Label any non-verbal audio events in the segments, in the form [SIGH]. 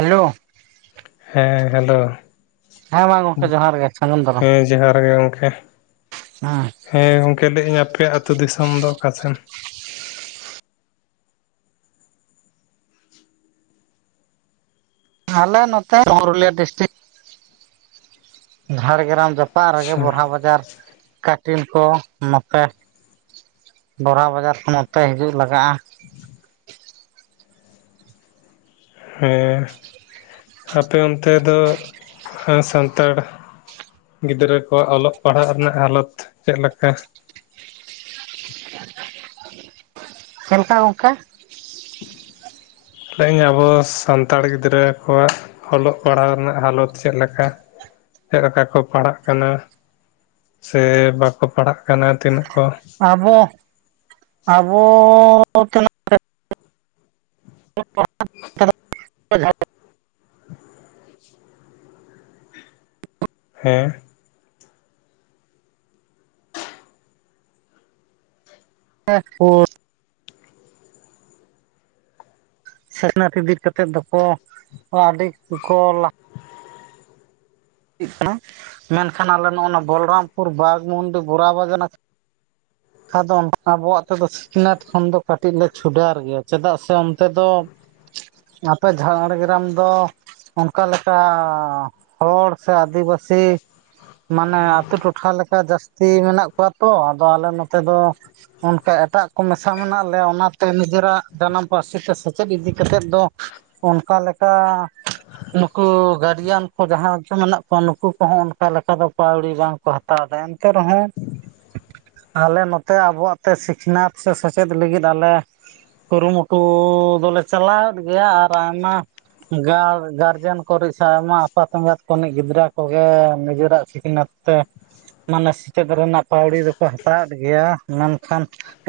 Hello ᱦᱮ hello ᱦᱮᱸ ᱢᱟ ᱜᱚᱢᱠᱮ ᱡᱚᱦᱟᱨ ᱜᱮ ᱥᱟᱹᱜᱩᱱ ᱫᱟᱨᱟᱢ ᱦᱮ ᱡᱚᱦᱟᱨ ᱜᱮ ᱜᱚᱢᱠᱮ ᱦᱮᱸ ᱦᱮᱸ ᱜᱚᱝᱠᱮ ᱞᱟᱹᱭ ᱤᱧ ᱟᱯᱮᱭᱟᱜ ᱟᱹᱛᱩ ᱫᱤᱥᱚᱢ ᱫᱚ ᱚᱠᱟᱥᱮᱱ? ᱟᱞᱮ ᱱᱚᱛᱮ [INAUDIBLE] ᱯᱩᱨᱩᱞᱤᱭᱟᱹ ᱰᱤᱥᱴᱤᱠ ᱡᱷᱟᱲᱜᱨᱟᱢ ᱡᱟᱯ ᱚᱯᱟᱜ ᱨᱮᱜᱮ ᱟᱪᱪᱷᱟ ᱵᱚᱨᱦᱟ ᱵᱟᱡᱟᱨ ᱴᱤᱞ ᱠᱚ ᱱᱚᱛᱮ ᱵᱚᱨᱦᱟ ᱵᱟᱡᱟᱨ ᱠᱷᱚᱱ ᱱᱚᱛᱮ ᱦᱤᱡᱩᱜ ᱞᱟᱜᱟᱜᱼᱟ [UNINTELLIGIBLE] ᱦᱮ ᱟᱯᱮ ᱚᱱᱛᱮ ᱫᱚ ᱥᱟᱱᱛᱟᱲ ᱜᱤᱫᱽᱨᱟᱹ ᱠᱚᱣᱟᱜ ᱚᱞᱚᱜ ᱯᱟᱲᱦᱟᱜ ᱨᱮᱱᱟᱜ ᱦᱟᱞᱚᱛ ᱪᱮᱫ ᱞᱮᱠᱟ? ᱪᱮᱫ ᱞᱮᱠᱟ ᱜᱚᱝᱠᱮ ᱛᱮᱦᱮᱧ ᱟᱵᱚ ᱥᱟᱱᱛᱟᱲ ᱜᱤᱫᱽᱨᱟᱹ ᱠᱚᱣᱟᱜ ᱚᱞᱚᱜ ᱯᱟᱲᱦᱟᱣ ᱨᱮᱱᱟᱜ ᱦᱟᱞᱚᱛ ᱪᱮᱫ ᱞᱮᱠᱟ? ᱪᱮᱫ ᱞᱮᱠᱟ ᱠᱚ ᱯᱟᱲᱟᱜ ᱠᱟᱱᱟ? ᱥᱮ ᱵᱟᱠᱚ ᱯᱟᱲᱦᱟᱜ ᱠᱟᱱᱟ ᱛᱤᱱᱟᱹᱜ ᱠᱚ ᱟᱵᱚ ᱟᱵᱚ [INAUDIBLE] [INAUDIBLE] ᱦᱮ [INAUDIBLE] [INAUDIBLE] ᱟᱰᱤ ᱠᱳ ᱞᱟ [INAUDIBLE] ᱢᱮᱱᱠᱷᱟᱱ ᱟᱞᱮ ᱱᱚᱜᱼ ᱱᱚᱣᱟ ᱵᱚᱞᱚᱨᱟᱢᱯᱩᱨ ᱵᱟᱜᱽᱢᱩᱱᱰᱤ ᱵᱳᱨᱟ [INAUDIBLE] [INAUDIBLE] ᱟᱵᱚᱣᱟᱜ ᱛᱮᱫᱚ ᱥᱤᱠᱷᱱᱟᱹᱛ ᱠᱷᱚᱱ ᱫᱚ ᱠᱟᱹᱴᱤᱡ ᱞᱮ ᱪᱷᱩᱰᱟᱨ ᱜᱮᱭᱟ ᱪᱮᱫᱟᱜ ᱥᱮ ᱚᱱᱛᱮ ᱫᱚ ᱟᱯᱮ ᱡᱷᱟᱲᱜᱨᱟᱢ ᱫᱚ ᱚᱱᱠᱟ ᱞᱮᱠᱟ ᱦᱚᱲ ᱥᱮ ᱟᱹᱫᱤᱵᱟᱹᱥᱤ ᱢᱟᱱᱮ ᱟᱛᱩ ᱴᱚᱴᱷᱟ ᱞᱮᱠᱟ ᱡᱟᱥᱛᱤ ᱢᱮᱱᱟᱜ ᱠᱚᱣᱟ ᱛᱚ ᱟᱫᱚ ᱟᱞᱮ ᱱᱚᱛᱮ ᱫᱚ ᱚᱱᱠᱟ ᱮᱴᱟᱜ ᱠᱚ ᱢᱮᱥᱟ ᱢᱮᱱᱟᱜ ᱞᱮᱭᱟ ᱚᱱᱟᱛᱮ ᱱᱤᱡᱮᱨᱟᱜ ᱡᱟᱱᱟᱢ ᱯᱟᱹᱨᱥᱤ ᱛᱮ ᱥᱮᱪᱮᱫ ᱤᱫᱤ ᱠᱟᱛᱮᱫ ᱫᱚ ᱚᱱᱠᱟ ᱞᱮᱠᱟ ᱱᱩᱠᱩ ᱜᱟᱰᱤᱭᱟᱱ ᱠᱚ ᱡᱟᱦᱟᱸᱭ ᱠᱚ ᱢᱮᱱᱟᱜ ᱠᱚᱣᱟ ᱱᱩᱠᱩ ᱠᱚᱦᱚ ᱚᱱᱠᱟ ᱞᱮᱠᱟ ᱫᱚ ᱯᱟᱹᱣᱲᱤ ᱵᱟᱝ ᱠᱚ ᱦᱟᱛᱟᱣ ᱫᱟ ᱮᱱᱛᱮ ᱨᱮᱦᱚ [INAUDIBLE] ᱟᱞᱮ ᱱᱚᱛᱮ ᱟᱵᱚᱣᱟᱜ ᱛᱮ ᱥᱤᱠᱷᱱᱟᱹᱛ ᱥᱮ ᱥᱮᱪᱮᱫ ᱞᱟᱹᱜᱤᱫ ᱟᱞᱮ ᱠᱩᱨᱩᱢᱩᱴᱩ ᱫᱚᱞᱮ ᱪᱟᱞᱟᱣᱮᱫ ᱜᱮᱭᱟ ᱟᱨ ᱟᱭᱢᱟ ᱜᱟᱨᱞ ᱜᱟᱨᱡᱮᱱ ᱠᱚᱨᱤ ᱥᱮ ᱟᱭᱢᱟ ᱟᱯᱟᱛ ᱮᱜᱟᱛ ᱠᱚᱱᱤᱡ ᱜᱤᱫᱽᱨᱟᱹ ᱠᱚᱜᱮ ᱱᱤᱡᱮᱨᱟᱜ ᱥᱤᱠᱷᱱᱟᱹᱛ ᱛᱮ ᱢᱟᱱᱮ ᱥᱮᱪᱮᱫ ᱨᱮᱱᱟᱜ ᱯᱟᱹᱣᱲᱤ ᱫᱚᱠᱚ ᱦᱟᱛᱟᱣᱮᱫ ᱜᱮᱭᱟ ᱢᱮᱱᱠᱷᱟᱱ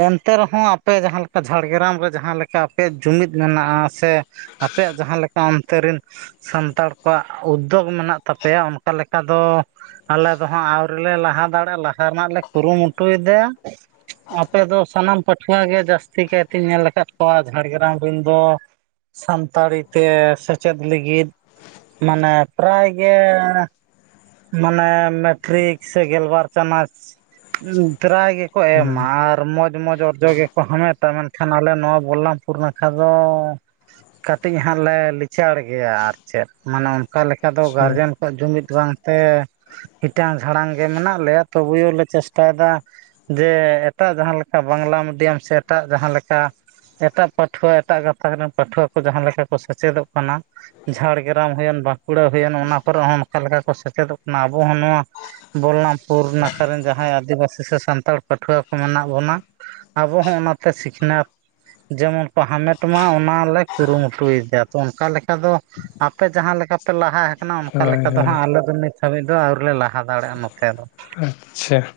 ᱮᱱᱛᱮ ᱨᱮᱦᱚᱸ ᱟᱯᱮ ᱡᱟᱦᱟ ᱞᱮᱠᱟ ᱡᱷᱟᱨᱜᱨᱟᱢ ᱨᱮ ᱡᱟᱦᱟ ᱞᱮᱠᱟ ᱟᱯᱮ ᱡᱩᱢᱤᱫ ᱢᱮᱱᱟᱜᱼᱟ ᱥᱮ ᱟᱯᱮᱭᱟᱜ ᱡᱟᱦᱟᱸ ᱞᱮᱠᱟ ᱚᱱᱛᱮ ᱨᱮᱱ ᱥᱟᱱᱛᱟᱲ ᱠᱚᱣᱟᱜ ᱩᱫᱽᱫᱳᱜ ᱢᱮᱱᱟᱜ ᱛᱟᱯᱮᱭᱟ ᱚᱱᱠᱟ ᱞᱮᱠᱟ ᱫᱚ ᱟᱞᱮ ᱫᱚ ᱦᱟᱸᱜ ᱟᱹᱣᱨᱤ ᱞᱮ ᱞᱟᱦᱟ ᱫᱟᱲᱮᱭᱟᱜᱼᱟ ᱞᱟᱦᱟ ᱨᱮᱱᱟᱜ ᱞᱮ ᱠᱩᱨᱩᱢᱩᱴᱩᱭ ᱫᱟ ᱟᱯᱮ ᱫᱚ ᱥᱟᱱᱟᱢ ᱯᱟᱹᱴᱷᱩᱣᱟᱹ ᱜᱮ ᱡᱟᱹᱥᱛᱤ ᱠᱟᱭᱛᱮ ᱧᱮᱞ ᱟᱠᱟᱫ ᱠᱚᱣᱟ ᱡᱷᱟᱲᱜᱨᱟᱢ ᱨᱮᱱ ᱫᱚ ᱥᱟᱱᱛᱟᱲᱤ ᱛᱮ ᱥᱮᱪᱮᱫ ᱞᱟᱹᱜᱤᱫ ᱢᱟᱱᱮ ᱯᱨᱟᱭ ᱜᱮ ᱢᱟᱱᱮ ᱢᱮᱴᱨᱤᱠ ᱥᱮ ᱜᱮᱞᱵᱟᱨ ᱪᱟᱱᱟᱪ ᱯᱨᱟᱭ ᱜᱮᱠᱚ ᱮᱢᱟ ᱟᱨ ᱢᱚᱡᱽ ᱢᱚᱡᱽ ᱚᱨᱡᱚ ᱜᱮᱠᱚ ᱦᱟᱢᱮᱴᱟ ᱢᱮᱱᱠᱷᱟᱱ ᱟᱞᱮ ᱱᱚᱣᱟ ᱵᱚᱞᱞᱟᱢᱯᱩᱨ ᱱᱟᱠᱷᱟ ᱫᱚ ᱠᱟᱹᱴᱤᱡ ᱦᱟᱸᱜ ᱞᱮ ᱞᱤᱪᱟᱹᱲ ᱜᱮᱭᱟ ᱟᱨ ᱪᱮᱫ ᱢᱟᱱᱮ ᱚᱠᱟ ᱞᱮᱠᱟ ᱫᱚ ᱜᱟᱨᱡᱮᱱ ᱠᱳ ᱡᱩᱢᱤᱫ ᱵᱟᱝᱛᱮ ᱤᱴᱟᱝ ᱡᱷᱟᱲᱟᱝ ᱜᱮ ᱢᱮᱱᱟᱜ ᱞᱮᱭᱟ ᱛᱚᱵᱩᱭᱳ ᱞᱮ ᱪᱮᱥᱴᱟᱭ ᱮᱫᱟ ᱡᱮ ᱮᱴᱟᱜ ᱡᱟᱦᱟ ᱞᱮᱠᱟ ᱵᱟᱝᱞᱟ ᱢᱤᱰᱤᱭᱟᱢ ᱥᱮ ᱮᱴᱟᱜ ᱡᱟᱦᱟ ᱞᱮᱠᱟ ᱮᱴᱟᱜ ᱯᱟᱹᱴᱷᱩᱣᱟᱹ ᱮᱴᱟᱜ ᱜᱟᱛᱟᱠ ᱨᱮᱱ ᱯᱟᱹᱴᱷᱩᱣᱟᱹ ᱠᱚ ᱡᱟᱦᱟᱸ ᱞᱮᱠᱟ ᱠᱚ ᱥᱮᱪᱮᱫᱚᱜ ᱠᱟᱱᱟ ᱡᱷᱟᱲᱜᱨᱟᱢ ᱦᱩᱭᱮᱱ ᱵᱟᱸᱠᱩᱲᱟ ᱦᱩᱭᱮᱱ ᱚᱱᱟ ᱠᱚᱨᱮ ᱦᱚᱸ ᱚᱱᱠᱟ ᱞᱮᱠᱟ ᱠᱚ ᱥᱮᱪᱮᱫᱚᱜ ᱠᱟᱱᱟ ᱟᱵᱚ ᱦᱚᱸ ᱱᱚᱣᱟ ᱵᱚᱞᱟᱢᱯᱩᱨ ᱱᱟᱠᱷᱟ ᱨᱮᱱ ᱡᱟᱦᱟᱸᱭ ᱟᱹᱫᱤᱵᱟᱹᱥᱤ ᱥᱮ ᱥᱟᱱᱛᱟᱲ ᱯᱟᱹᱴᱷᱩᱣᱟᱹ ᱠᱚ ᱢᱮᱱᱟᱜ ᱵᱚᱱᱟ ᱟᱵᱚ ᱦᱚᱸ ᱚᱱᱟᱛᱮ ᱥᱤᱠᱷᱱᱟᱹᱛ ᱡᱮᱢᱚᱱ ᱠᱚ ᱦᱟᱢᱮᱴ ᱢᱟ ᱚᱱᱟᱞᱮ ᱠᱩᱨᱩᱢᱩᱴᱩᱭᱮᱫᱟ ᱛᱚ ᱚᱱᱠᱟ ᱞᱮᱠᱟ ᱫᱚ ᱟᱯᱮ ᱡᱟᱦᱟᱸ ᱞᱮᱠᱟ ᱯᱮ ᱞᱟᱦᱟ ᱚᱱᱠᱟ ᱦᱳᱭ ᱞᱮᱠᱟ ᱫᱚ ᱦᱳᱭ ᱦᱟᱸᱜ ᱟᱞᱮ ᱫᱚ ᱱᱤᱛ ᱦᱟᱹᱵᱤᱡ ᱫᱚ ᱟᱹᱣᱨᱤ ᱞᱮ ᱞᱟᱦᱟ ᱫᱟᱲᱮᱭᱟᱜᱼᱟ ᱱᱚᱛᱮ ᱫᱚ ᱟᱪᱪᱷᱟ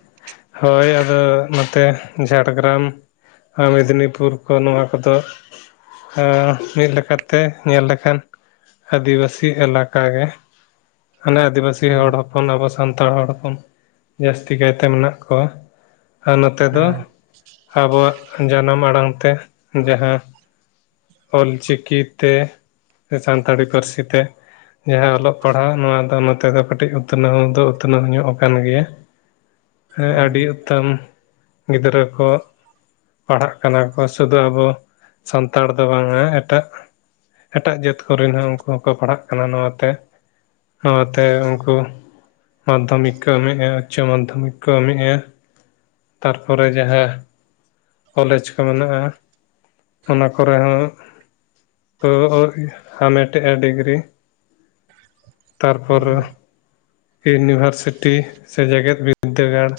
ᱦᱳᱭ ᱟᱫᱚ ᱱᱚᱛᱮ ᱡᱷᱟᱲᱜᱨᱟᱢ ᱟᱨ ᱢᱮᱫᱽᱱᱤᱯᱩᱨ ᱠᱚ ᱱᱚᱣᱟ ᱠᱚᱫᱚ ᱢᱤᱫ ᱞᱮᱠᱟᱛᱮ ᱧᱮᱞ ᱞᱮᱠᱷᱟᱱ ᱟᱹᱫᱤᱵᱟᱹᱥᱤ ᱮᱞᱟᱠᱟ ᱜᱮ ᱦᱟᱱᱮ ᱟᱹᱫᱤᱵᱟ ᱥᱤ ᱦᱚᱲ ᱦᱚᱯᱚᱱ ᱟᱵᱚ ᱥᱟᱱᱛᱟᱲ ᱦᱚᱲ ᱦᱚᱯᱚᱱ ᱡᱟᱹᱥᱛᱤ ᱠᱟᱭ ᱛᱮ ᱢᱮᱱᱟᱜ ᱠᱚᱣᱟ ᱟᱨ ᱱᱚᱛᱮ ᱫᱚ ᱦᱮᱸ ᱟᱵᱚᱣᱟᱜ ᱡᱟᱱᱟᱢ ᱟᱲᱟᱝ ᱛᱮ ᱡᱟᱦᱟᱸ ᱚᱞᱪᱤᱠᱤ ᱛᱮ ᱥᱟᱱᱛᱟᱲᱤ ᱯᱟᱹᱨᱥᱤ ᱛᱮ ᱡᱟᱦᱟᱸ ᱚᱞᱚᱜ ᱯᱟᱲᱦᱟᱜ ᱱᱚᱣᱟ ᱫᱚ ᱱᱚᱛᱮ ᱫᱚ ᱠᱟᱹᱴᱤᱡ ᱩᱛᱱᱟᱹᱣ ᱫᱚ ᱩᱛᱱᱟᱹᱣ ᱧᱚᱜ ᱟᱠᱟᱱ ᱜᱮᱭᱟ ᱦᱮᱸ ᱟᱹᱰᱤ ᱩᱛᱟᱹᱱ ᱜᱤᱫᱽᱨᱟᱹ ᱠᱚ ᱯᱟᱲᱦᱟᱜ ᱠᱟᱱᱟ ᱠᱚ ᱥᱩᱫᱩ ᱟᱵᱚ ᱥᱟᱱᱛᱟᱲ ᱫᱚ ᱵᱟᱝᱟ ᱮᱴᱟᱜ ᱮᱴᱟᱜ ᱡᱟᱹᱛ ᱠᱚᱨᱮᱱ ᱦᱚᱸ ᱩᱱᱠᱩ ᱦᱚᱸᱠᱚ ᱯᱟᱲᱦᱟᱜ ᱠᱟᱱᱟ ᱱᱚᱣᱟᱛᱮ ᱚᱱᱟᱛᱮ ᱩᱱᱠᱩ ᱢᱟᱫᱽᱫᱷᱚᱢᱤᱠ ᱠᱚ ᱮᱢᱮᱫᱼᱟ ᱩᱪᱪᱚ ᱢᱟᱫᱽᱫᱷᱚᱢᱤᱠ ᱠᱚ ᱮᱢᱮᱫᱼᱟ ᱛᱟᱨᱯᱚᱨᱮ ᱡᱟᱦᱟᱸ ᱠᱚᱞᱮᱡᱽ ᱠᱚ ᱢᱮᱱᱟᱜᱼᱟ ᱚᱱᱟ ᱠᱚᱨᱮ ᱦᱚᱸ ᱦᱟᱢᱮᱴᱮᱜᱼᱟ ᱰᱤᱜᱽᱨᱤ ᱛᱟᱨᱯᱚᱨ ᱤᱭᱩᱱᱤᱵᱷᱟᱨᱥᱤᱴᱤ ᱥᱮ ᱡᱮᱜᱮᱫ ᱵᱤᱫᱽᱫᱟᱹᱜᱟᱲ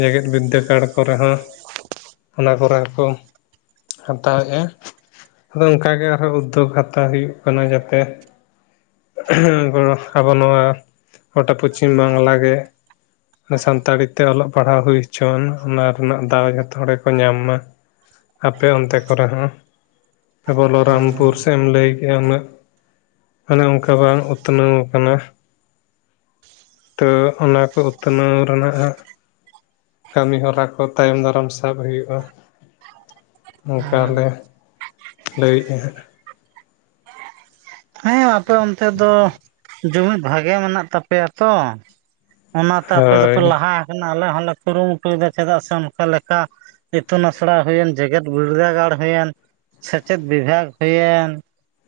ᱡᱮᱜᱮᱫ ᱵᱤᱫᱽᱫᱟᱹᱜᱟᱲ ᱠᱚᱨᱮ ᱦᱚᱸ ᱚᱱᱟ ᱠᱚᱨᱮ ᱦᱚᱸ ᱠᱚ ᱦᱟᱛᱟᱣᱮᱫᱼᱟ ᱟᱫᱚ ᱚᱱᱠᱟᱜ ᱜᱮ ᱟᱨᱦᱚᱸ ᱩᱫᱽᱫᱳᱜᱽ ᱦᱟᱛᱟᱣ ᱦᱩᱭᱩᱜ ᱠᱟᱱᱟ ᱜᱟᱛᱮ ᱟᱵᱚ ᱱᱚᱣᱟ ᱜᱚᱴᱟ ᱯᱚᱪᱷᱤᱢ ᱵᱟᱝᱞᱟ ᱜᱮ ᱥᱟᱱᱛᱟᱲᱤ ᱛᱮ ᱚᱞᱚᱜ ᱯᱟᱲᱦᱟᱣ ᱦᱩᱭ ᱦᱚᱪᱚᱣᱟᱱ ᱚᱱᱟ ᱨᱮᱱᱟᱜ ᱫᱟᱣ ᱡᱷᱚᱛᱚ ᱦᱚᱲ ᱜᱮᱠᱚ ᱧᱟᱢ ᱢᱟ ᱟᱯᱮ ᱚᱱᱛᱮ ᱠᱚᱨᱮ ᱦᱚᱸ ᱵᱚᱞᱚᱨᱟᱢᱯᱩᱨ ᱥᱮᱫ ᱮᱢ ᱞᱟᱹᱭ ᱠᱮᱜᱼᱟ ᱩᱱᱟᱹᱜ ᱚᱱᱮ ᱚᱱᱠᱟ ᱵᱟᱝ ᱩᱛᱱᱟᱹᱣ ᱟᱠᱟᱱᱟ ᱛᱚ ᱚᱱᱟ ᱠᱚ ᱩᱛᱱᱟᱹᱣ ᱨᱮᱱᱟᱜ ᱠᱟᱹᱢᱤ ᱦᱚᱨᱟ ᱠᱚ ᱛᱟᱭᱚᱢ ᱫᱟᱨᱟᱢ ᱥᱟᱵ ᱦᱩᱭᱩᱜᱼᱟ ᱦᱮᱸ ᱚᱱᱠᱟᱞᱮ ᱞᱟᱹᱭᱮᱫᱼᱟ ᱦᱟᱸᱜ ᱦᱮᱸ ᱟᱯᱮ ᱚᱱᱛᱮ ᱫᱚ ᱡᱩᱢᱤᱫ ᱵᱷᱟᱜᱮ ᱢᱮᱱᱟᱜ ᱛᱟᱯᱮᱭᱟ ᱛᱚ ᱚᱱᱟᱛᱮ ᱟᱯᱮ ᱫᱚᱯᱮ ᱦᱳᱭ ᱞᱟᱦᱟ ᱟᱠᱟᱱᱟ ᱟᱞᱮ ᱦᱚᱸᱞᱮ ᱠᱩᱨᱩᱢᱩᱴᱩᱭᱮᱫᱟ ᱪᱮᱫᱟᱜ ᱥᱮ ᱚᱱᱠᱟ ᱞᱮᱠᱟ ᱤᱛᱩᱱ ᱟᱥᱲᱟ ᱦᱩᱭᱮᱱ ᱡᱮᱜᱮᱫ ᱵᱤᱨᱫᱟᱹᱜᱟᱲ ᱦᱩᱭᱮᱱ ᱥᱮᱪᱮᱫ ᱵᱤᱵᱷᱟᱜᱽ ᱦᱩᱭᱮᱱ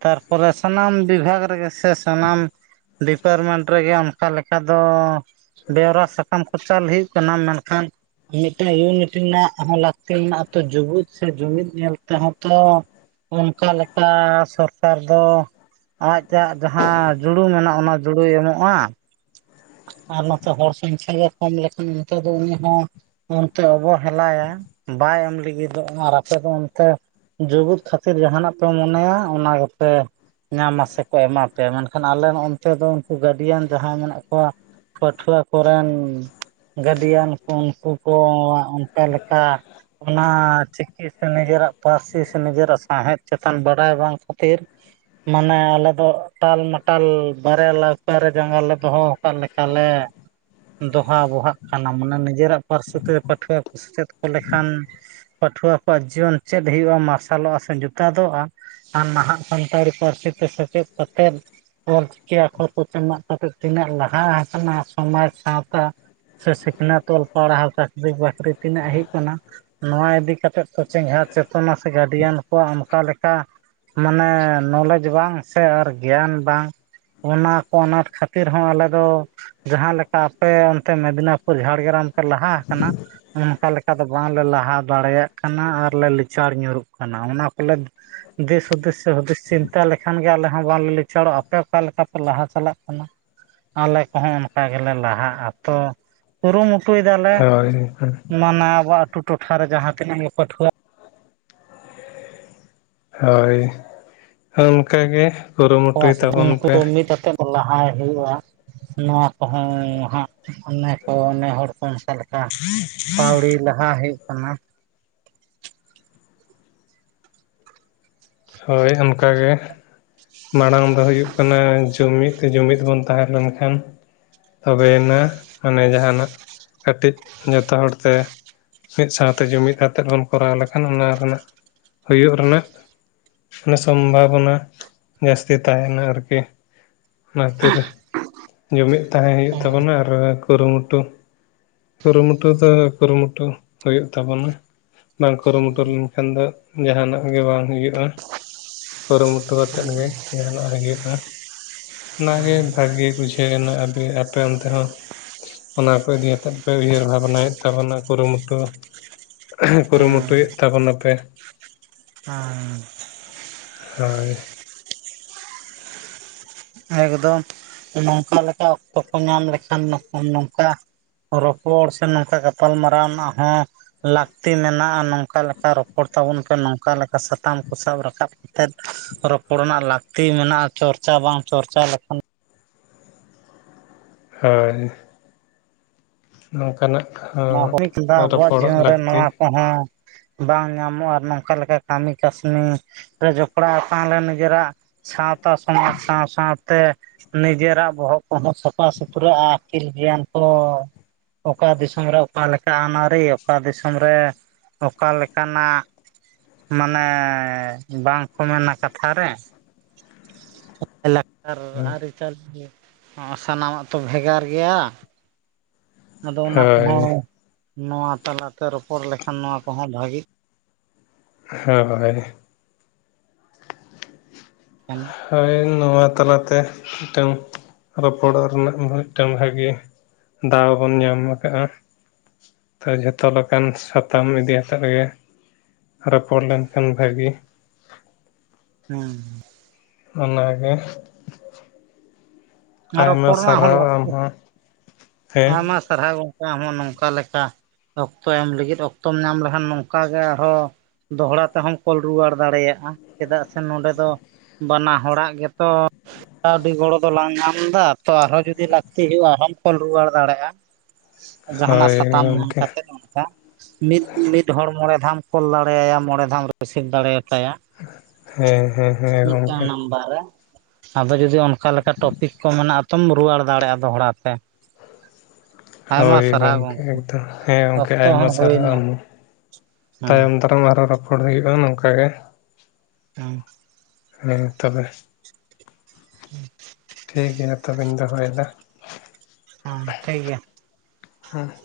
ᱛᱟᱨᱯᱚᱨᱮ ᱥᱟᱱᱟᱢ ᱵᱤᱵᱷᱟᱜᱽ ᱨᱮᱜᱮ ᱥᱮ ᱥᱟᱱᱟᱢ ᱰᱤᱯᱟᱨᱢᱮᱱᱴ ᱨᱮᱜᱮ ᱚᱱᱠᱟ ᱞᱮᱠᱟ ᱫᱚ ᱵᱮᱣᱨᱟ ᱥᱟᱠᱟᱢ ᱠᱚ ᱪᱟᱞ ᱦᱩᱭᱩᱜ ᱠᱟᱱᱟ ᱢᱮᱱᱠᱷᱟᱱ ᱢᱤᱫᱴᱟᱝ ᱤᱭᱩᱱᱤᱴ ᱨᱮᱱᱟᱜ ᱦᱚᱸ ᱞᱟᱹᱠᱛᱤ ᱢᱮᱱᱟᱜᱼᱟ ᱟ ᱛᱚ ᱡᱩᱢᱤᱫ ᱥᱮ ᱡᱩᱢᱤᱫ ᱧᱮᱞ ᱛᱮᱦᱚᱸ ᱛᱚ ᱚᱱᱠᱟ ᱞᱮᱠᱟ ᱥᱚᱨᱠᱟᱨ ᱫᱚ ᱟᱡ ᱟᱡᱴᱟᱜ ᱡᱟᱦᱟᱸ ᱡᱩᱲᱩ ᱢᱮᱱᱟᱜᱼᱟ ᱚᱱᱟ ᱡᱩᱲᱩᱭ ᱮᱢᱚᱜᱼᱟ ᱟᱨ ᱱᱚᱛᱮ ᱦᱚᱲ ᱥᱚᱝᱠᱷᱟ ᱠᱚᱢ ᱞᱮᱠᱷᱟᱱ ᱱᱤᱛᱚᱜ ᱫᱚ ᱩᱱᱤ ᱦᱚᱸ ᱚᱱᱛᱮ ᱚᱵᱚ ᱦᱮᱞᱟᱭᱟ ᱵᱟᱭ ᱮᱢ ᱞᱟᱹᱜᱤᱫᱚᱜ ᱟᱨ ᱟᱯᱮᱫᱚ ᱚᱱᱛᱮ ᱡᱩᱜᱩᱫ ᱠᱷᱟᱹᱛᱤᱨ ᱡᱟᱦᱟᱱᱟᱜ ᱯᱮ ᱢᱚᱱᱮᱭᱟ ᱚᱱᱟ ᱜᱮᱯᱮ ᱧᱟᱢᱟ ᱥᱮᱮ ᱠᱚ ᱮᱢᱟ ᱯᱮᱭᱟ ᱢᱮᱱᱠᱷᱟᱱ ᱟᱞᱮ ᱚᱱᱛᱮ ᱫᱚ ᱩᱱᱠᱩ ᱜᱟᱹᱰᱤᱭᱟᱱ ᱡᱟᱦᱟᱸᱭ ᱢᱮᱱᱟᱜ ᱠᱚᱣᱟ ᱯᱟᱹᱴᱷᱩᱣᱟᱹ ᱠᱚᱨᱮᱱ ᱜᱟᱰᱤᱭᱟᱱ ᱠᱚ ᱩᱱᱠᱩ ᱠᱚ ᱚᱱᱠᱟ ᱞᱮᱠᱟ ᱚᱱᱟ ᱪᱮᱫ ᱪ ᱥᱮ ᱱᱤᱡᱮᱨᱟᱜ ᱯᱟᱹᱨᱥᱤ ᱥᱮ ᱱᱤᱡᱮᱨᱟᱜ ᱥᱟᱶᱦᱮᱫ ᱪᱮᱛᱟᱱ ᱵᱟᱰᱟᱭ ᱵᱟᱝ ᱠᱷᱟᱹᱛᱤᱨ ᱢᱟᱱᱮ ᱟᱞᱮ ᱫᱚ ᱛᱟᱞ ᱢᱟᱴᱟᱞ ᱵᱟᱨᱭᱟᱞᱟᱛᱟᱨᱮ ᱡᱟᱸᱜᱟ ᱞᱮ ᱫᱚᱦᱚ ᱠᱟ ᱞᱮᱠᱟ ᱞᱮ ᱫᱚᱦᱟ‌ ᱵᱚᱦᱟᱜ ᱠᱟᱱᱟ ᱢᱟᱱᱮ ᱱᱤᱡᱮᱨᱟᱜ ᱯᱟᱹᱨᱥᱤ ᱛᱮ ᱯᱟᱹᱴᱷᱩᱣᱟᱹ ᱠᱚ ᱥᱮᱪᱮᱫ ᱠᱚ ᱞᱮᱠᱷᱟᱱ ᱯᱟᱹᱴᱷᱩᱣᱟᱹ ᱠᱚᱣᱟᱜ ᱡᱤᱭᱚᱱ ᱪᱮᱫ ᱦᱳᱭᱳᱜᱼᱟ ᱢᱟᱨᱥᱟᱞᱚᱜᱼᱟ ᱥᱮ ᱧᱩᱛᱟᱫᱚᱜᱼᱟ ᱟᱨ ᱱᱟᱦᱟᱜ ᱥᱟᱱᱛᱟᱲᱤ ᱯᱟᱹᱨᱥᱤ ᱛᱮ ᱥᱮᱪᱮᱫ ᱠᱟᱛᱮᱫ ᱚᱞᱪᱤᱠᱤ ᱟᱠᱷᱚᱨ ᱠᱚ ᱪᱮᱫ ᱠᱟᱛᱮᱫ ᱛᱤᱱᱟᱹᱜ ᱞᱟᱦᱟ ᱟᱠᱟᱱᱟ ᱥᱚᱢᱟᱡ ᱥᱟᱶᱛᱟ ᱥᱮ ᱥᱤᱠᱷᱱᱟᱹᱛ ᱚᱞ ᱯᱟᱲᱦᱟᱣ ᱪᱟᱹᱠᱨᱤ ᱵᱟᱹᱠᱨᱤ ᱛᱤᱱᱟᱹᱜ ᱦᱮᱡ ᱮᱱᱟ ᱱᱚᱣᱟ ᱤᱫᱤ ᱠᱟᱛᱮᱜ ᱪᱮᱸᱜᱷᱟᱣ ᱪᱮᱛᱚᱱᱟ ᱥᱮ ᱜᱟᱨᱡᱮᱱ ᱠᱚᱣᱟᱜ ᱚᱱᱠᱟ ᱞᱮᱠᱟ ᱢᱟᱱᱮ ᱱᱚᱞᱮᱡ ᱵᱟᱝ ᱥᱮ ᱟᱨ ᱜᱮᱭᱟᱱ ᱵᱟᱝ ᱚᱱᱟ ᱠᱚ ᱟᱱᱟᱴ ᱠᱷᱟᱹᱛᱤᱨ ᱦᱚᱸ ᱟᱞᱮ ᱫᱚ ᱡᱟᱦᱟᱸ ᱞᱮᱠᱟ ᱟᱯᱮ ᱚᱱᱛᱮ ᱢᱮᱫᱽᱱᱟᱯᱩᱨ ᱡᱷᱟᱲᱜᱨᱟᱢ ᱯᱮ ᱞᱟᱦᱟ ᱟᱠᱟᱱᱟ ᱚᱱᱠᱟ ᱞᱮᱠᱟ ᱫᱚ ᱵᱟᱝᱞᱮ ᱞᱟᱦᱟ ᱫᱟᱲᱮᱭᱟᱜ ᱠᱟᱱᱟ ᱟᱨᱞᱮ ᱞᱤᱪᱟᱲ ᱧᱩᱨᱩᱜ ᱠᱟᱱᱟ ᱚᱱᱟ ᱠᱚᱞᱮ ᱫᱤᱥ ᱦᱩᱫᱤᱥ ᱥᱮ ᱦᱩᱫᱤᱥ ᱪᱤᱱᱛᱟ ᱞᱮᱠᱷᱟᱱ ᱜᱮ ᱟᱞᱮ ᱦᱚᱸ ᱵᱟᱝᱞᱮ ᱞᱤᱪᱟᱲᱚᱜᱼᱟ ᱟᱯᱮ ᱚᱠᱟ ᱞᱮᱠᱟ ᱯᱮ ᱞᱟᱦᱟ ᱪᱟᱞᱟᱜ ᱠᱟᱱᱟ ᱟᱞᱮ ᱠᱚᱦᱚᱸ ᱚᱱᱠᱟ ᱜᱮᱞᱮ ᱞᱟᱦᱟᱜᱼᱟ ᱛᱚ ᱠᱩᱨᱩᱢᱩᱴᱩᱭ ᱫᱟᱞᱮ ᱦᱳᱭ ᱢᱟᱱᱮ ᱟᱵᱚ ᱟᱹᱛᱩ ᱴᱚᱴᱷᱟ ᱨᱮ ᱡᱟᱦᱟᱸ ᱛᱤᱱᱟᱹᱜ ᱜᱮ ᱯᱟᱹᱴᱷᱩᱣᱟᱹ ᱦᱳᱭ ᱚᱱᱠᱟ ᱜᱮ ᱠᱩᱨᱩᱢᱩᱴᱩᱭ ᱛᱟᱵᱚᱱ ᱯᱮ ᱩᱱᱠᱩ ᱢᱤᱫ ᱟᱛᱮᱫ ᱞᱟᱦᱟᱭ ᱦᱩᱭᱩᱜᱼᱟ ᱱᱚᱣᱟ ᱠᱚᱦᱚᱸ ᱦᱟᱸᱜ ᱚᱱᱮ ᱠᱚ ᱚᱱᱮ ᱦᱚᱲ ᱠᱚ ᱢᱮᱥᱟ ᱞᱮᱠᱟ ᱯᱟᱹᱣᱲᱤ ᱞᱟᱦᱟ ᱦᱩᱭᱩᱜ ᱠᱟᱱᱟ ᱦᱳᱭ ᱚᱱᱠᱟ ᱜᱮ ᱢᱟᱲᱟᱝ ᱫᱚ ᱦᱩᱭᱩᱜ ᱠᱟᱱᱟ ᱡᱩᱢᱤᱫ ᱡᱩᱢᱤᱫ ᱵᱚᱱ ᱛᱟᱦᱮᱸ ᱞᱮᱱ ᱠᱷᱟᱱ ᱛᱚᱵᱮᱭᱮᱱᱟ ᱢᱟᱱᱮ ᱡᱟᱦᱟᱸᱱᱟᱜ ᱠᱟᱹᱴᱤᱡ ᱡᱚᱛᱚ ᱦᱚᱲ ᱛᱮ ᱢᱤᱫ ᱥᱟᱶᱛᱮ ᱡᱩᱢᱤᱫ ᱟᱛᱮᱫ ᱵᱚᱱ ᱠᱚᱨᱟᱣ ᱞᱮᱠᱷᱟᱱ ᱚᱱᱟ ᱨᱮᱱᱟᱜ ᱦᱩᱭᱩᱜ ᱨᱮᱱᱟᱜ ᱢᱟᱱᱮ ᱥᱚᱢᱵᱷᱟᱵᱚᱱᱟ ᱡᱟᱹᱥᱛᱤ ᱛᱟᱦᱮᱸᱱᱟ ᱟᱨᱠᱤ ᱚᱱᱟ ᱠᱷᱟᱹᱛᱤᱨ ᱡᱩᱢᱤᱫ ᱛᱟᱦᱮᱸ ᱦᱩᱭᱩᱜ ᱦᱮᱸ ᱛᱟᱵᱚᱱᱟ ᱟᱨ ᱠᱩᱨᱩᱢᱩᱴᱩ ᱠᱩᱨᱩᱢᱩᱴᱩ ᱫᱚ ᱠᱩᱨᱩᱢᱩᱴᱩ ᱦᱩᱭᱩᱜ ᱛᱟᱵᱚᱱᱟ ᱵᱟᱝ ᱠᱩᱨᱩᱢᱩᱴᱩ ᱞᱮᱱᱠᱷᱟᱱ ᱫᱚ ᱡᱟᱦᱟᱸᱱᱟᱜ ᱜᱮ ᱵᱟᱝ ᱦᱩᱭᱩᱜᱼᱟ ᱠᱩᱨᱩᱢᱩᱴᱩ ᱠᱟᱛᱮᱫ ᱜᱮ ᱡᱟᱦᱟᱸᱱᱟᱜ ᱦᱩᱭᱩᱜᱼᱟ ᱚᱱᱟᱜᱮ ᱵᱷᱟᱜᱮ ᱵᱩᱡᱷᱟᱹᱜ ᱮᱱᱟ ᱟᱯᱮ ᱚᱱᱛᱮ ᱦᱚᱸ ᱚᱱᱟ ᱠᱚ ᱤᱫᱤ ᱟᱛᱮᱫ ᱯᱮ ᱩᱭᱦᱟᱹᱨ ᱵᱷᱟᱵᱚᱱᱟ ᱭᱮᱫ ᱛᱟᱵᱚᱱᱟ ᱠᱩᱨᱩᱢᱩᱴᱩ᱾ ᱦᱮᱸ ᱠᱩᱨᱩᱢᱩᱴᱩᱭᱮᱫ ᱛᱟᱵᱚᱱᱟ ᱯᱮ ᱟ ᱦᱳᱭ ᱮᱠᱫᱚᱢ ᱱᱚᱝᱠᱟ ᱞᱮᱠᱟ ᱚᱠᱛᱚ ᱠᱚ ᱧᱟᱢ ᱞᱮᱠᱷᱟᱱ ᱱᱚᱝᱠᱟ ᱨᱚᱯᱚᱲ ᱥᱮ ᱱᱚᱝᱠᱟ ᱜᱟᱯᱟᱞ ᱢᱟᱨᱟᱣ ᱦᱚᱸ ᱞᱟᱹᱠᱛᱤ ᱢᱮᱱᱟᱜᱼᱟ ᱱᱚᱝᱠᱟ ᱞᱮᱠᱟ ᱨᱚᱯᱚᱲ ᱛᱟᱵᱚᱱ ᱯᱮ ᱱᱚᱝᱠᱟ ᱞᱮᱠᱟ ᱥᱟᱛᱟᱢ ᱠᱚ ᱥᱟᱵ ᱨᱟᱠᱟᱵ ᱛᱮᱫ ᱨᱚᱯᱚᱲ ᱨᱮᱱᱟᱜ ᱞᱟᱹᱠᱛᱤ ᱢᱮᱱᱟᱜᱼᱟ ᱪᱚᱨᱪᱟ ᱵᱟᱝ ᱪᱚᱨᱪᱟ ᱞᱮᱠᱷᱟᱱ ᱦᱳᱭ ᱱᱚᱝᱠᱟ ᱱᱟᱜ ᱱᱚᱣᱟ ᱦᱩᱭ ᱠᱮᱫᱟ ᱟᱵᱚᱣᱟᱜ ᱡᱤᱭᱚᱱ ᱨᱮ ᱱᱚᱣᱟ ᱠᱚᱦᱚᱸ ᱵᱟᱝ ᱧᱟᱢᱚᱜᱼᱟ ᱱᱚᱝᱠᱟ ᱞᱮᱠᱟ ᱠᱟᱹᱢᱤ ᱠᱟᱹᱥᱱᱤ ᱨᱮ, ᱡᱚᱯᱲᱟᱣ ᱛᱟᱦᱮᱞᱮᱱ ᱜᱮ ᱱᱤᱡᱮᱨᱟᱜ ᱥᱟᱶᱛᱟ ᱥᱚᱢᱟᱡᱽ ᱥᱟᱶ ᱥᱟᱶᱛᱮ ᱱᱤᱡᱮᱨᱟᱜ ᱵᱚᱦᱚᱜ ᱠᱚᱦᱚᱸ, ᱥᱟᱯᱷᱟ ᱥᱩᱛᱨᱟᱹᱜᱼᱟ, ᱟᱹᱠᱤᱞ ᱜᱮᱭᱟᱱ ᱠᱚ ᱚᱠᱟ ᱫᱤᱥᱚᱢ ᱫᱤᱥᱚᱢ ᱨᱮ ᱚᱠᱟᱮᱠᱟ ᱟᱹᱱᱼᱟᱹᱨᱤ ᱚᱠᱟ ᱫᱤᱥᱚᱢ ᱨᱮ ᱚᱠᱟ ᱞᱮᱠᱟᱱᱟᱜ ᱢᱟᱱᱮ ᱵᱟᱝ ᱠᱚ ᱢᱮᱱᱟ ᱠᱟᱛᱷᱟ ᱨᱮ ᱞᱟᱭᱼᱞᱟᱠᱪᱟᱨ ᱟᱹᱨᱤᱼᱪᱟᱹᱞᱤ, ᱦᱚᱸ ᱥᱟᱱᱟᱢᱟᱜ ᱛᱚ ᱵᱷᱮᱜᱟᱨ ᱜᱮᱭᱟ᱾ ᱟᱫᱚ ᱚᱱᱟ ᱦᱳᱭ ᱠᱚᱦᱚᱸ ᱱᱚᱣᱟ ᱛᱟᱞᱟᱛᱮ ᱨᱚᱯᱚᱲ ᱞᱮᱠᱷᱟᱱ ᱱᱚᱣᱟ ᱠᱚᱦᱚᱸ ᱵᱷᱟᱹᱜᱤ-ᱟ᱾ ᱦᱳᱭ-᱾ ᱠᱟᱱᱟ ᱦᱳᱭ ᱱᱚᱣᱟ ᱛᱟᱞᱟᱛᱮ ᱢᱤᱫᱴᱟᱝ ᱨᱚᱯᱚᱲᱚᱜ ᱨᱮᱱᱟᱜ ᱢᱤᱫᱴᱟᱝ ᱵᱷᱟᱜᱮ ᱫᱟᱣ ᱵᱚᱱ ᱧᱟᱢ ᱠᱟᱜᱼᱟ᱾ ᱡᱷᱚᱛᱚ ᱞᱮᱠᱟᱱ ᱥᱟᱛᱟᱢ ᱤᱫᱤᱭᱛᱮᱫ ᱜᱮ᱾ ᱨᱚᱯᱚᱲ ᱞᱮᱱᱠᱷᱟᱱ ᱵᱷᱟᱹᱜᱮ᱾ ᱦᱩᱸᱻ᱾ ᱚᱱᱟᱜᱮ᱾ ᱟᱨ ᱟᱭᱢᱟ ᱨᱚᱯᱚᱲ ᱨᱮᱱᱟᱜ ᱦᱚᱸ ᱥᱟᱨᱦᱟᱣ ᱟᱢ ᱞᱟᱹᱠᱛᱤ ᱦᱚᱸ᱾ ᱦᱮᱸ ᱟᱭᱢᱟ ᱥᱟᱨᱦᱟᱣ ᱜᱚᱝᱠᱮ ᱟᱢ ᱦᱚᱸ ᱱᱚᱝᱠᱟ ᱞᱮᱠᱟ᱾ ᱚᱠᱛᱚ ᱮᱢ ᱞᱟᱹᱜᱤᱫ ᱚᱠᱛᱚᱢ ᱧᱟᱢ ᱞᱮᱠᱷᱟᱱ ᱱᱚᱝᱠᱟ ᱜᱮ ᱟᱨᱦᱚᱸ ᱫᱚᱦᱚᱲᱟ ᱛᱮᱦᱚᱸᱚᱢ ᱠᱚᱞ ᱨᱩᱣᱟᱹᱲ ᱫᱟᱲᱮᱭᱟᱜᱼᱟ᱾ ᱪᱮᱫᱟᱜ ᱥᱮ ᱱᱚᱸᱰᱮ ᱫᱚ ᱵᱟᱱᱟ ᱦᱚᱲᱟᱜ ᱜᱮᱛᱚ ᱠᱟᱹᱣᱰᱤ ᱜᱚᱲᱚ ᱫᱚ ᱞᱟᱝ ᱧᱟᱢᱟ᱾ ᱫᱟ ᱛᱚ ᱟᱨᱦᱚᱸ ᱡᱩᱫᱤ ᱞᱟᱹᱠᱛᱤ ᱦᱩᱭᱩᱜᱼᱟ ᱟᱨᱦᱚᱢ ᱠᱚᱞ ᱨᱩᱣᱟᱹᱲ ᱫᱟᱲᱮᱭᱟᱜᱼᱟ᱾ ᱡᱟᱦᱱᱟᱜ ᱦᱳᱭ ᱥᱟᱛᱟᱢ ᱧᱟᱢ ᱜᱚᱢᱠᱮ ᱠᱟᱛᱮᱫ ᱚᱱᱠᱟ᱾ ᱢᱤᱫ ᱢᱤᱫ ᱦᱚᱲ ᱢᱚᱬᱮ ᱫᱷᱟᱣᱟᱢ ᱠᱚᱞ ᱫᱟᱲᱮ ᱭᱟᱭᱟ ᱢᱚᱬᱮ ᱫᱷᱟᱣᱮᱢ ᱨᱤᱥᱤᱵᱷ ᱫᱟᱲᱮ ᱟᱛᱟᱭᱟ᱾ ᱦᱮᱸ ᱦᱮᱸ ᱦᱮᱸ ᱢᱤᱫᱴᱟᱝ ᱜᱚᱢᱠᱮ ᱱᱟᱢᱵᱟᱨ ᱨᱮ ᱟᱫᱚ ᱡᱩᱫᱤ ᱚᱱᱠᱟᱞᱮᱠᱟ ᱴᱚᱯ ᱚᱱᱟ ᱟᱛᱚᱢ ᱨᱩᱣᱟᱹᱲ ᱫᱟᱲᱮᱭᱟᱜᱼᱟ ᱫᱚᱦᱲᱟ ᱛᱮ᱾ ᱟᱭᱢᱟ ᱦᱳᱭ ᱥᱟᱨᱦᱟᱣ ᱜᱚᱢᱠᱮ ᱮᱠᱫᱚᱢ᱾ ᱦᱮᱸ ᱜᱚᱢᱠᱮ ᱚᱠᱛᱚ ᱟᱭᱢᱟ ᱦᱚᱸ ᱦᱩᱭᱱᱟ ᱥᱟᱨᱦᱟᱣ ᱦᱮᱸ ᱛᱟᱭᱚᱢ ᱫᱟᱨᱟᱢ ᱟᱨᱦᱚᱸ ᱨᱚᱯᱚᱲ ᱦᱳᱭᱳᱜᱼᱟ ᱱᱚᱝᱠᱟ ᱜᱮ᱾ ᱦᱮᱸ [UNINTELLIGIBLE] ᱦᱮ ᱛᱚᱵᱮ᱾ ᱦᱩᱸ [UNINTELLIGIBLE] ᱴᱷᱤᱠ ᱜᱮᱭᱟ ᱛᱚᱵᱮᱧ ᱫᱚᱦᱚᱭ ᱫᱟ᱾ ᱦᱮᱸ ᱴᱷᱤᱠ ᱜᱮᱭᱟ᱾ ᱦᱮᱸ